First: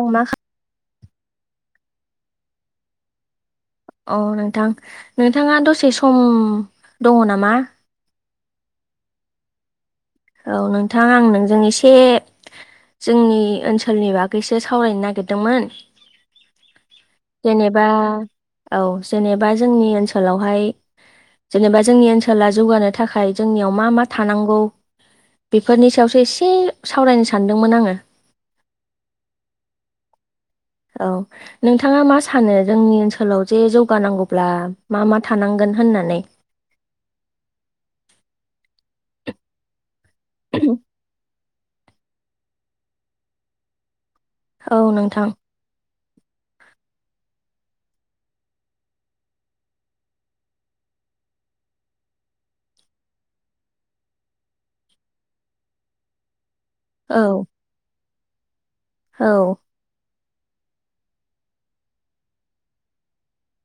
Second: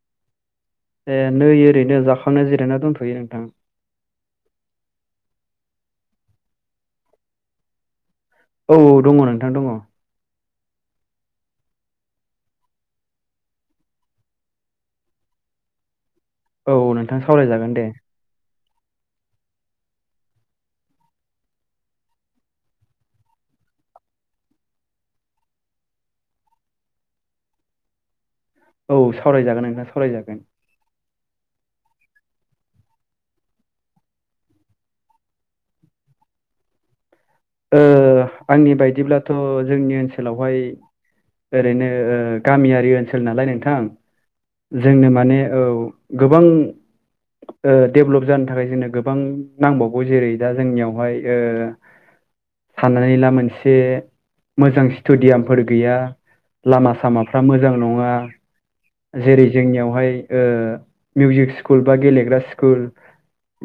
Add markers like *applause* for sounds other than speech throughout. आं मा ए नै ओरैनो जाखांनाय जिरायना दोनथ'यो नोंथां। अ नोंथां नोंथाङा दसे सम दङ नामा? औ औ दङ नोंथां दङ। औ नोंथां आं नोंजों एसे जोंनि ओनसोलनि बागैसो सावरायनो नागिरदोंमोन। औ नोंथां सावरायजागोन जेनेबा दे औ जेनेबा जोंनि ओनसोलावहाय जेनेबा जोंनि ओनसोला जौगानो थाखाय जोंनियाव मा मा थानांगौ। बेफोरनि सायावसो एसे सावरायनो सानदोंमोन आङो। औ सावरायजागोन नोंथा सावरायजागोन। औ नोंथाङा मा सानो जोंनि ओनसोलाव जे जौगानांगौब्ला मा मा थानांगोन होन नानै ओ आंनि बायदिब्लाथ' जोंनि ओनसोलावहाय ओरैनो ओ गामियारि ओनसोल नालाय नोंथां औ जोंनो नोंथां माने औ। गोबां डेभलप जानो थाखाय जोंनो गोबां नांबावगौ जेरै दा जोंनियावहाय ओ साननानै लामा औ सामाफ्रा मोजां नङा जेरै औ जोंनियावहाय ओ मिउजिक स्कुल बा गेलेग्रा स्कुल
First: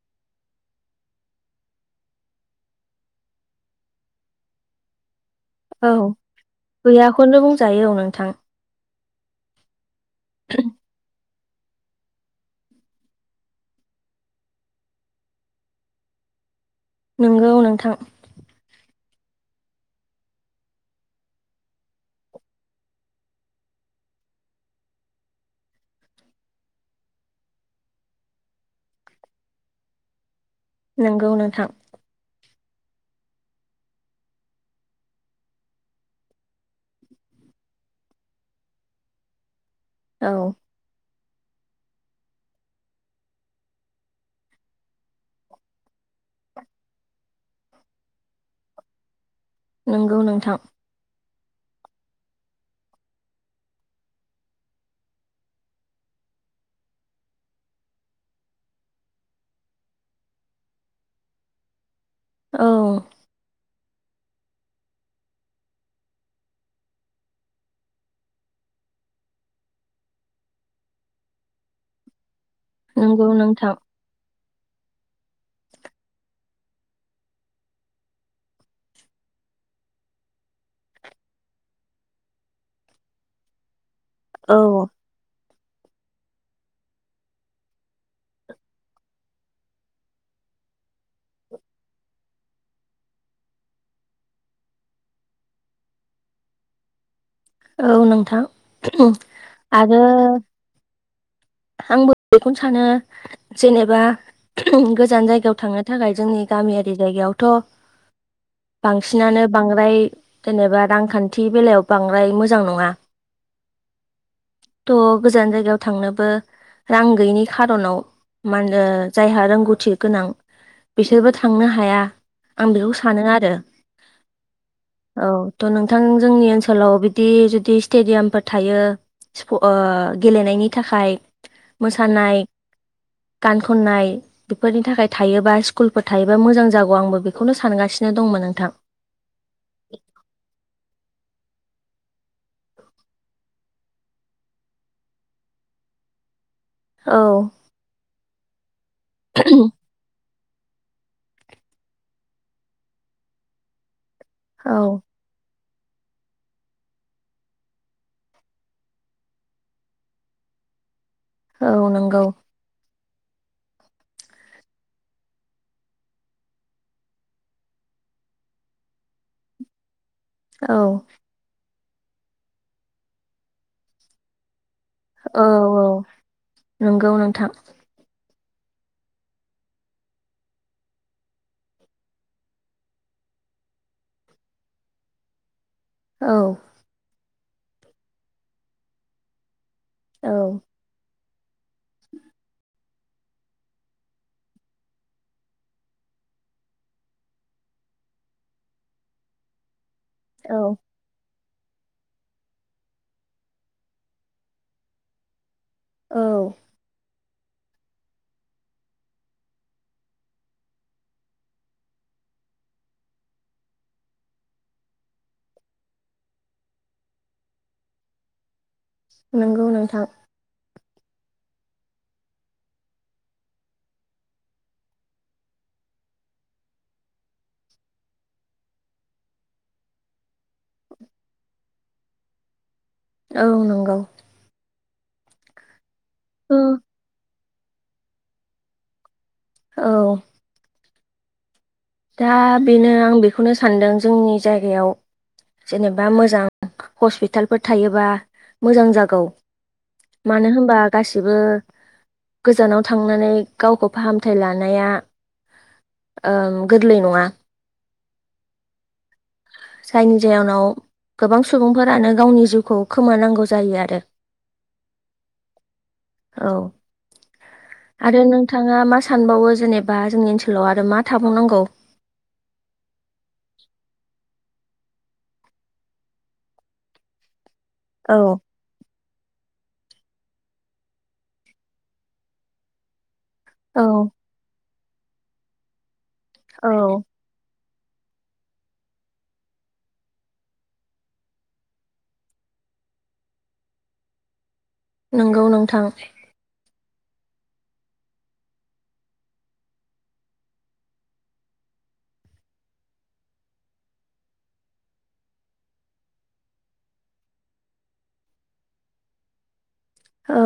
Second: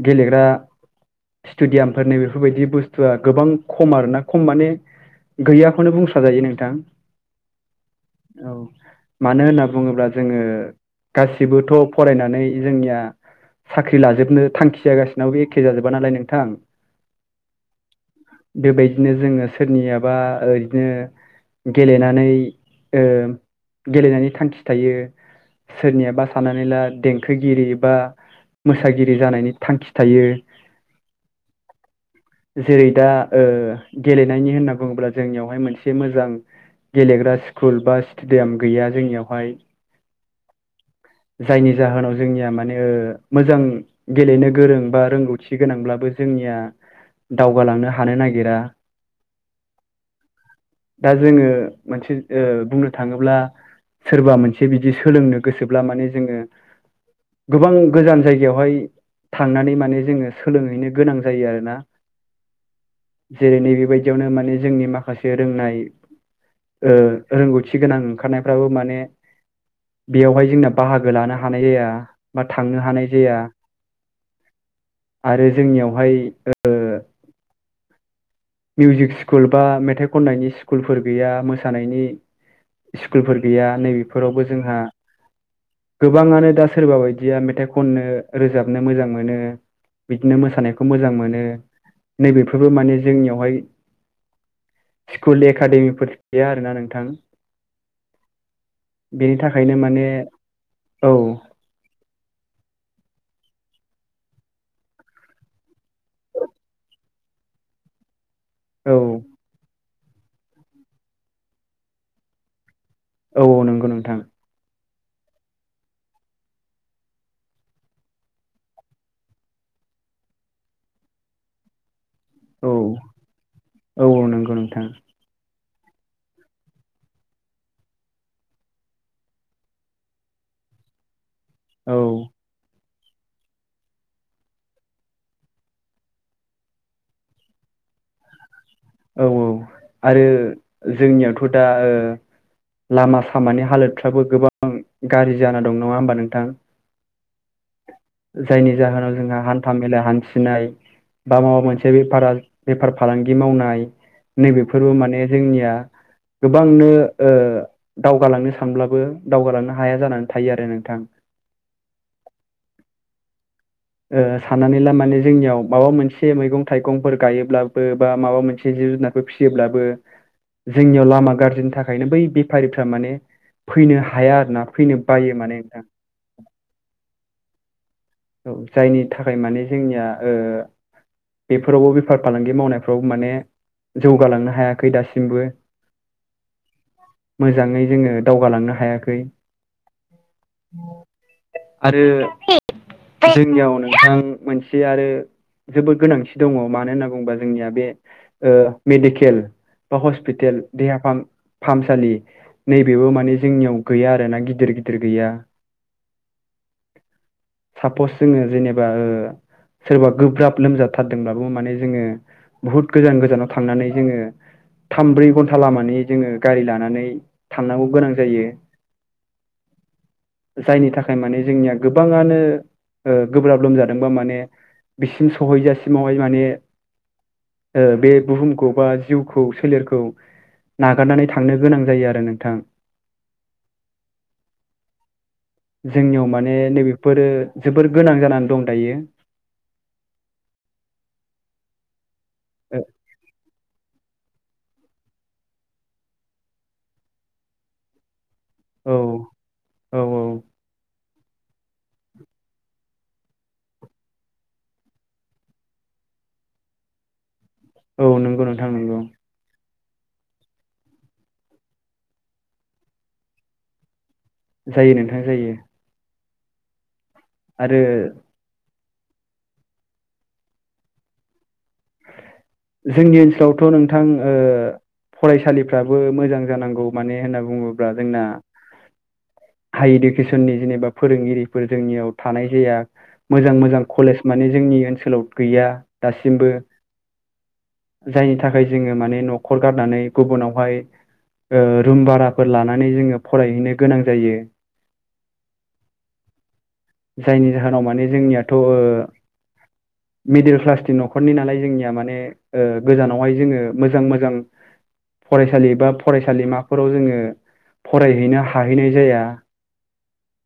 गेलेग्रा स्टेडियामफोरनि बेफोरबायदि बुस्थुआ गोबां खम आरोना। खम माने औ गैयाखौनो बुंस्रा जायो नोंथां गैयाखौनो बुंजायो औ नोंथां औ। मानो होनना बुङोब्ला जोङो गासिबोथ' फरायनानै जोंनिया साख्रि लाजोबनो थांखिया गासिबनाबो एखे जाजोबा नालाय नोंथां। नोंगौ नोंथां। बेबायदिनो जोङो सोरनियाबा ओरैनो गेलेनानै ओ गेलेनायनि थांखि थायो। सोरनियाबा साननानै ला देंखोगिरि बा मोसागिरि जानायनि थांखि थायो। नोंगौ नोंथां। जेरै दा ओ गेलेनायनि होनना बुङोब्ला जोंनियावहाय मोनसे मोजां गेलेग्रा स्कुल बा स्टेडियाम गैया जोंनियावहाय। औ। जायनि जाहोनाव जोंनिया माने ओ मोजां गेलेनो गोरों बा रोंगौथि गोनांब्ला बो जोंनिया दावगालांनो हानो नागिरा नंगौ नोंथां। दा जोङो मोनसे ओ बुंनो थाङोब्ला सोरबा मोनसे बिदि सोलोंनो गोसोब्ला माने जोङो गोबां गोजान जायगायावहाय थांनानै माने जोङो सोलोंहैनो गोनां जायो आरोना। औ जेरै नैबे बेबायदियावनो माने जोंनि माखासे रोंनाय ओ रोंगौथि गोनां ओंखारनायफ्राबो माने बेयावहाय जोंना बाहागो लानो हानाय जाया बा थांनो हानाय नंगौ जाया। नोंथां आरो जोंनियावहाय ओ मिउजिक स्कुल बा मेथाइ खननायनि स्कुलफोर गैया, मोसानायनि स्कुलफोर गैया, नैबेफोरावबो औ जोंहा गोबाङानो दा सोरबा बायदिया मेथाइ खननो रोजाबनो मोजां मोनो। बिदिनो मोसानायखौ मोजां मोनो नैबेफोरबो माने जोंनियावहाय स्कुल एकाडेमिफोर गैया आरोना नोंथां। औ नोंथां बेनि थाखायनो आरो माने औ आंबो बेखौनो सानो जेनेबा गोजान जायगायाव थांनो थाखाय जोंनि गामियारि जायगायावथ' औ बांसिनानो बांद्राय जेनेबा रांखान्थि बेलायाव बांद्राय मोजां नङा औ औ नंगौ नोंथां। थ' गोजान जायगायाव थांनोबो रां गैयिनि खार'नाव मान ओ जायहा रोंगौथि गोनां बिसोरबो थांनो हाया। आं औ बेखौ सानो आरो औ नंगौ नोंथां औ थ' नोंथां जोंनि ओनसो लाव बिदि जुदि स्टेडियामफोर थायो स्कु ओ गेलेनायनि थाखाय औ मोसानाय, गान खननाय बेफोरनि थाखाय थायोबा स्कुलफोर थायोबा मोजां जागौ आंबो बेखौनो सानगासि नो दंमोन नोंथां। औ औ आरो जोंनियावथ' दा ओ लामा सामानि हालोदफ्राबो गोबां गाज्रि जाना दं नङा होमबा नोंथां औ जायनि जाहोनाव जोंहा हान्था मेला हान्थि नाय बा माबा मोनसे बेफार बेफार फालांगि मावनाय औ नैबेफोरबो माने जोंनिया गोबांनो ओ दावगालांनो सानब्लाबो दावगालांनो हाया जानानै थायो आरो नोंथां औ नंगौ ओ साननानै ला माने जोंनियाव माबा मोनसे मैगं थाइगंफोर गायोब्लाबो बा माबा मोनसे जिब जुनारफोर फिसियोब्लाबो औ जोंनियाव लामा गाज्रिनि थाखायनो बै बेफारिफ्रा माने फैनो हाया आरोना फैनो बायो औ माने नोंथां औ नंगौ नोंथां औ जायनि थाखाय माने जोंनिया ओ बेफोरावबो बेफार फालांगि मावनायफ्राव माने जौगालांनो हायाखै दासिमबो औ मोजाङै जोङो दावगालांनो हायाखै औ आरो जोंनियाव नोंथां मोनसे आरो जोबोद गोनांथि दङ मानो होनना बुङोबा जोंनिया बे मेडिकेल बा हस्पिटेल औ देहाफाम फाहामसालि नैबेबो माने जोंनियाव गैया आरो ना गिदिर गिदिर गैया औ सापस जोङो जेनेबा ओ सोरबा गोब्राब लोमजाबाथारदोंब्लाबो माने जोङो बहुत गोजान गोजानाव थांनानै जोङो थाम ब्रै घन्टा लामानि जोङो गारि लानानै थांनांगौ गोनां जायो। नंगौ नोंथां। जायनि थाखाय माने जोंनिया गोबाङानो। गोब्राब लोमजादोंबा माने बिसिम सहैजासिमावहाय माने। बे बुहुमखौ बा जिउखौ सोलेरखौ नागारनानै थांनो गोनां जायो आरो नोंथां। औ नंगौ। जोंनियाव माने नैबेफोरो जोबोर गोनां जानानै दं दायो। औ। दा बेनो आं बेखौनो सानदों जोंनि जायगायाव जेनेबा मोजां हस्पिटालफोर थायोबा। मोजां ओ जागौ औ मानो होनबा। गासिबो गोजानाव थांनानै गावखौ फाहामथाय लानाया। गोरलै नङा। औ नंगौ नोंथां नंगौ। जायनि जाहोनाव गोबां सुबुंफोरानो गावनि जिउखौ खोमानांगौ जायो आरो। जायो नोंथां जायो। औ आरो नोंथाङा मा सानबावो जेनेबा जोंनि ओनसोलाव आरो मा थाबावनांगौ। जोंनि ओनसोलावथ' नोंथां। फरायसालिफ्राबो मोजां जानांगौ माने होनना बुङोब्ला औ जोंना हाइ इडुकेसननि जेनेबा फोरोंगिरिफोर जोंनियाव थानाय जाया। मोजां मोजां औ कलेज माने जोंनि ओनसोलाव गैया दासिमबो। औ। जायनि थाखाय जोङो माने न'खर गारनानै गुबुनावहाय रुम भाराफोर लानानै जोङो फरायहैनो गोनां जायो। नंगौ नोंथां। जायनि जाहोनाव माने जोंनियाथ'। मिडिल क्लासनि न'खरनि नालाय। जोंनिया माने गोजानावहाय जोङो मोजां - मोजां फरायसालि बा फरायसालिमाफोराव जोङो फरायहैनो हाहैनाय जाया। औ।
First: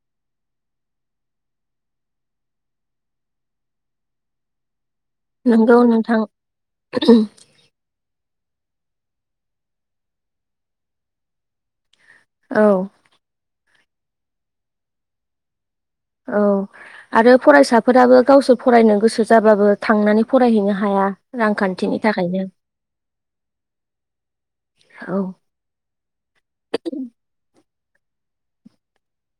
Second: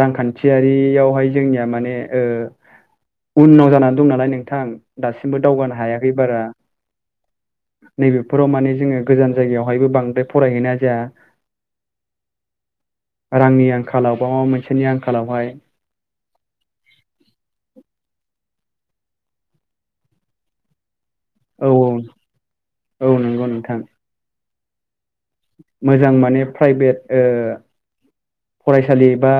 रांखान्थियारियावहाय जोंनिया माने। उनाव जानानै दं नालाय नोंथां दासिमबो नंगौ दावगानो हायाखै नोंथां बारा। नैबेफोराव माने जोङो गोजान जायगायावहायबो बांद्राय फरायहैनाय जाया। औ। रांनि आंखालाव बा माबा मोनसेनि आंखालावहाय। औ आरो फरायसाफोराबो गावसोर फरायनो गोसो जाबाबो थांनानै फरायहैनो हाया। औ रांखान्थिनि थाखायनो। औ नंगौ नोंथां औ मोजां माने प्राइभेट। फरायसालि बा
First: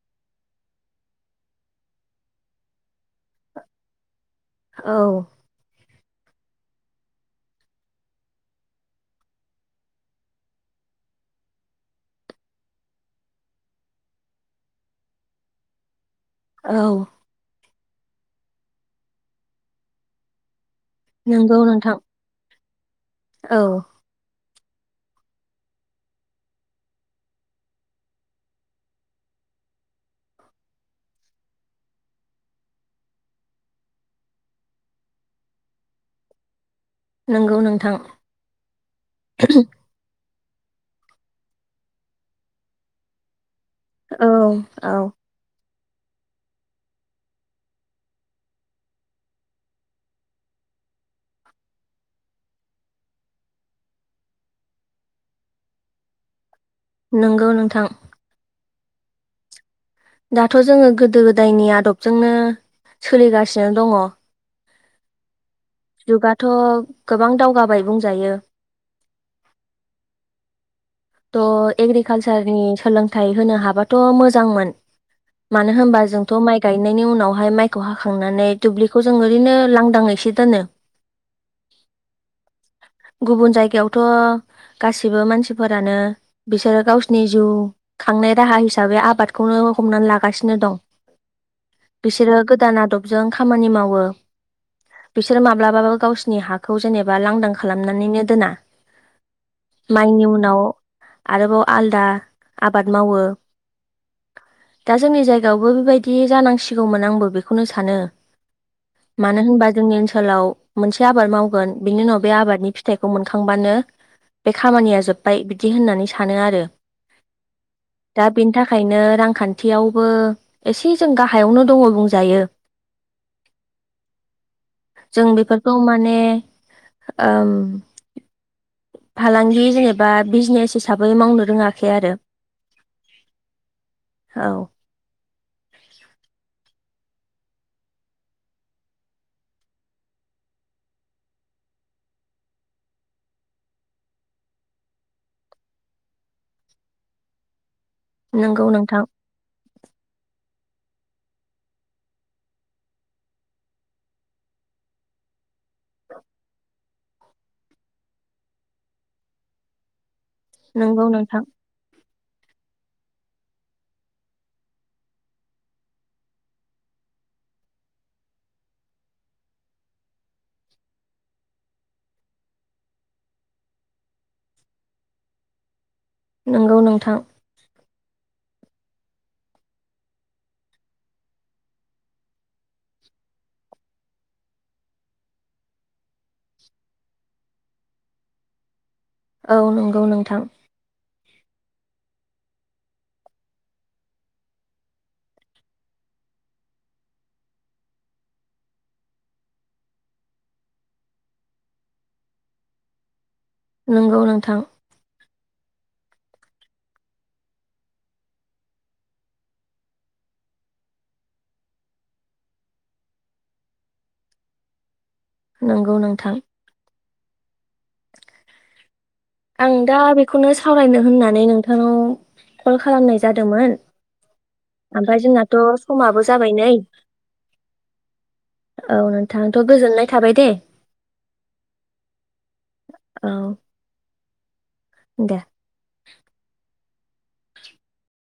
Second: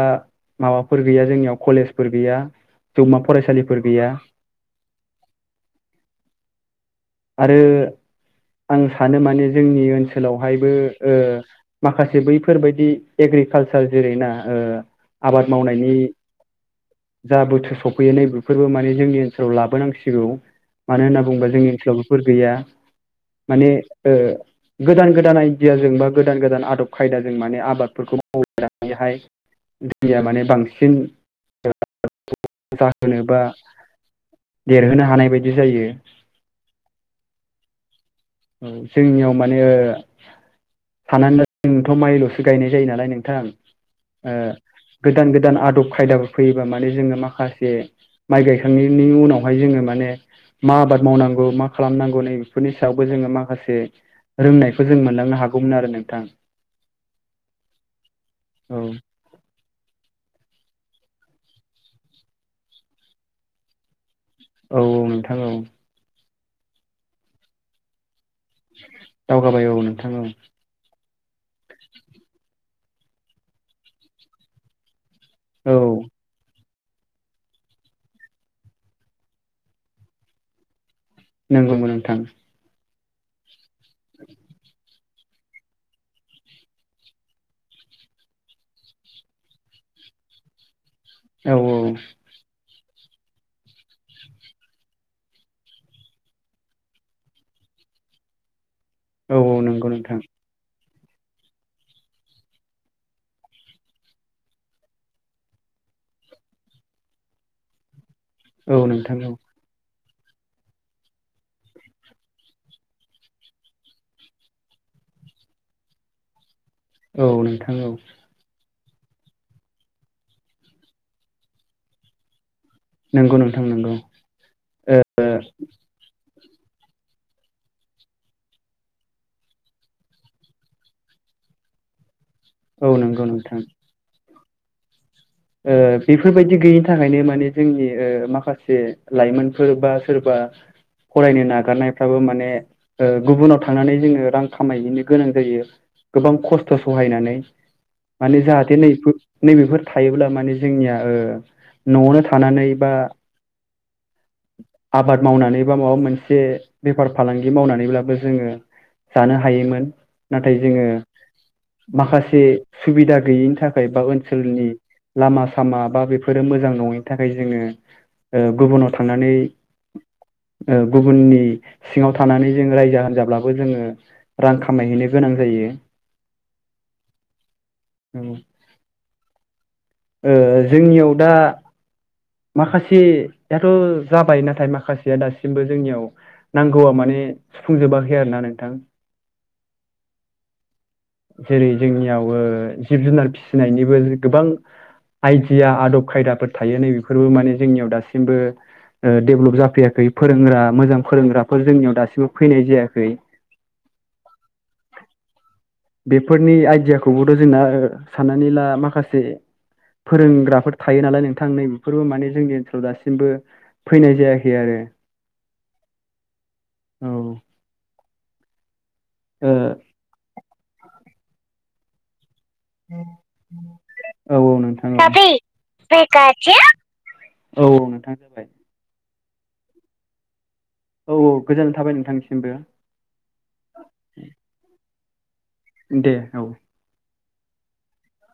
माबाफोर गैया जोंनियाव कलेजफोर गैया। जौमा फरायसालिफोर गैया। औ। आरो। आं सानो माने जोंनि ओनसोलावहायबो माखासे बैफोरबायदि। एग्रिकालसार जेरैना आबाद मावनायनि औ जा बोथोर सफैयो नै बेफोरबो माने जोंनि ओनसोलाव लाबोनांसिगौ। मानो होनना बुङोबा नंगौ जोंनि नोंथां ओनसोलाव बेफोर गैया औ माने। गोदान- गोदान आइडियाजों बा गोदान - गोदान आदब खायदाजों माने आबादफोरखौ मावनाय हाय दैया माने बांसिन जाहोनोबा देरहोनो हानाय बायदि जायो नंगौ नोंथां औ जोंनियाव मानो साना जोंथ' माइल'सो गायनाय जायो नालाय नोंथां औ ओ औ गोदान - गोदान आदब खायदाफोर फैयोबा माने जोङो माखासे माइ गायखांनायनि उनावहाय जोङो माने मा आबाद मावनांगौ मा खालामनांगौ नै बेफोरनि सायाव बो जोङो माखासे रोंनायखौ जों मोनलांनो हागौमोन आरो नोंथां नंगौ नोंथां औ दाथ' जोङो गोदो - गोदायनि आदबजोंनो सोलिगासिनो दङ औ- औ नोंथां औ जुगाथ' गोबां दावगाबाय बुंजायो दावगाबाय औ नोंथां औ थ एग्रिकालसारनि सोलोंथाइ होनो हाबाथ' मोजांमोन मानो औ होनबा जोंथ' माइ गायनायनि उनावहाय माइखौ हाखांनानै दुब्लिखौ जों ओरैनो लांदाङैसो दोनो नंगौबो नोंथां गुबुन जायगायावथ' गासिबो मानसिफोर फोरानो बिसोरो गावसिनि जिउ खांनाय राहा हिसाबै आबादखौनो हमनानै लागासिनो दं औ बिसोरो गोदान आदबजों खामानि मावो बिसोर माब्लाबाबो गावसिोरनि हाखौ जेनेबा लांदां खालामनानैनो दोना औ नंगौ नोंथां माइनि उनाव आरोबाव आलदा आबाद मावो दा जोंनि जायगायावबो बेबायदि जानांसिगौमोन आंबो बेखौनो सानो औ नोंथां मानो होनबा जोंनि ओनसो सोलाव मोनसे आबाद मावगोन बेनि उनाव बे आबादनि फिथाइखौ मोनखांबानो बे खामानिया जोब्बाय बिदि होननानै सानो आरो औ नोंथां औ खायनो रांखान्थियावबो एसे जों गाहायावनो दङ बुंजायो नंगौ नोंथां नंगौ जों बेफोरखौ माने ओम फालांगि जेनेब बा बिजनेस हिसाबै मावनो रोङाखै आरो औ नंगौ नोंथां औ ओ बेफोरबायदि गैयैनि थाखायनो माने जोंनि ओ माखासे लाइमोनफोर बा सोरबा फरायनो नागारनायफ्राबो माने ओ गुबुनाव थांनानै जोङो रां खामायहैनो गोनां जायो गोबां खस्थ' सहायनानै माने नंगौ जाहाथे नै नोंथां नैबेफोर ब्ला माने जोंनिया ओ न'आवनो थानानै बा आबाद मावनानै बा माबा मोनसे बेफार फालांगि मावनानैब्लाबो जोङो जानो हायोमोन नाथाय जोङो नंगौ नोंथां माखासे जे सुबिदा गैयिनि थाखाय बा ओनसोलनि लामा सामा बा बेफोरो मोजां नङैनि थाखाय जोङो ओ गुबुनाव थानानै ओ गुबुननि सिङाव थानानै जों रायजा होनजाब्लाबो जोङो रां खामायहैनो गोनां जायो नोंगौ नोंथां नोंगौ ओ जोंनियाव दा माखासेयाथ' जाबाय नाथाय माखासेया दासिमबो जोंनियाव नांगौआ माने सुफुंजोबाखै आरो ना नोंथां औ नंगौ नोंथां। जेरै जोंनियाव ओ जिब जुनार फिसिनायनिबो गोबां आइडिया आदब खायदाफोर थायो नै बेफोरबो माने जोंनियाव दासिमबो ओ डेभेलप जाफैयाखै फोरोंग्रा मोजां फोरोंग्राफोर जोंनियाव दासिमबो फैनाय जायाखै नोंगौ नोंथां। बेफोरनि आइडियाखौबोथ' जोंना साननानै ला माखासे फोरोंग्राफोर थायो नालाय नोंथां नै बेफोरबो माने जोंनि ओनसोलाव दासिमबो फैनाय जायाखै आरो। *inaudible* नंगौ नोंथां। औ ओ आं दा बेखौनो सावरायनो होननानै नोंथांनाव कल खालामनाय जादोंमोन औ औ नोंथां औ ओमफ्राय जोंनाथ' समाबो जाबाय नै औ नोंथां जाबाय। आंथ' गोजोननाय थाबाय दे औ औ गोजोननाय थाबाय नोंथांनिसिमबो। औ दे दे औ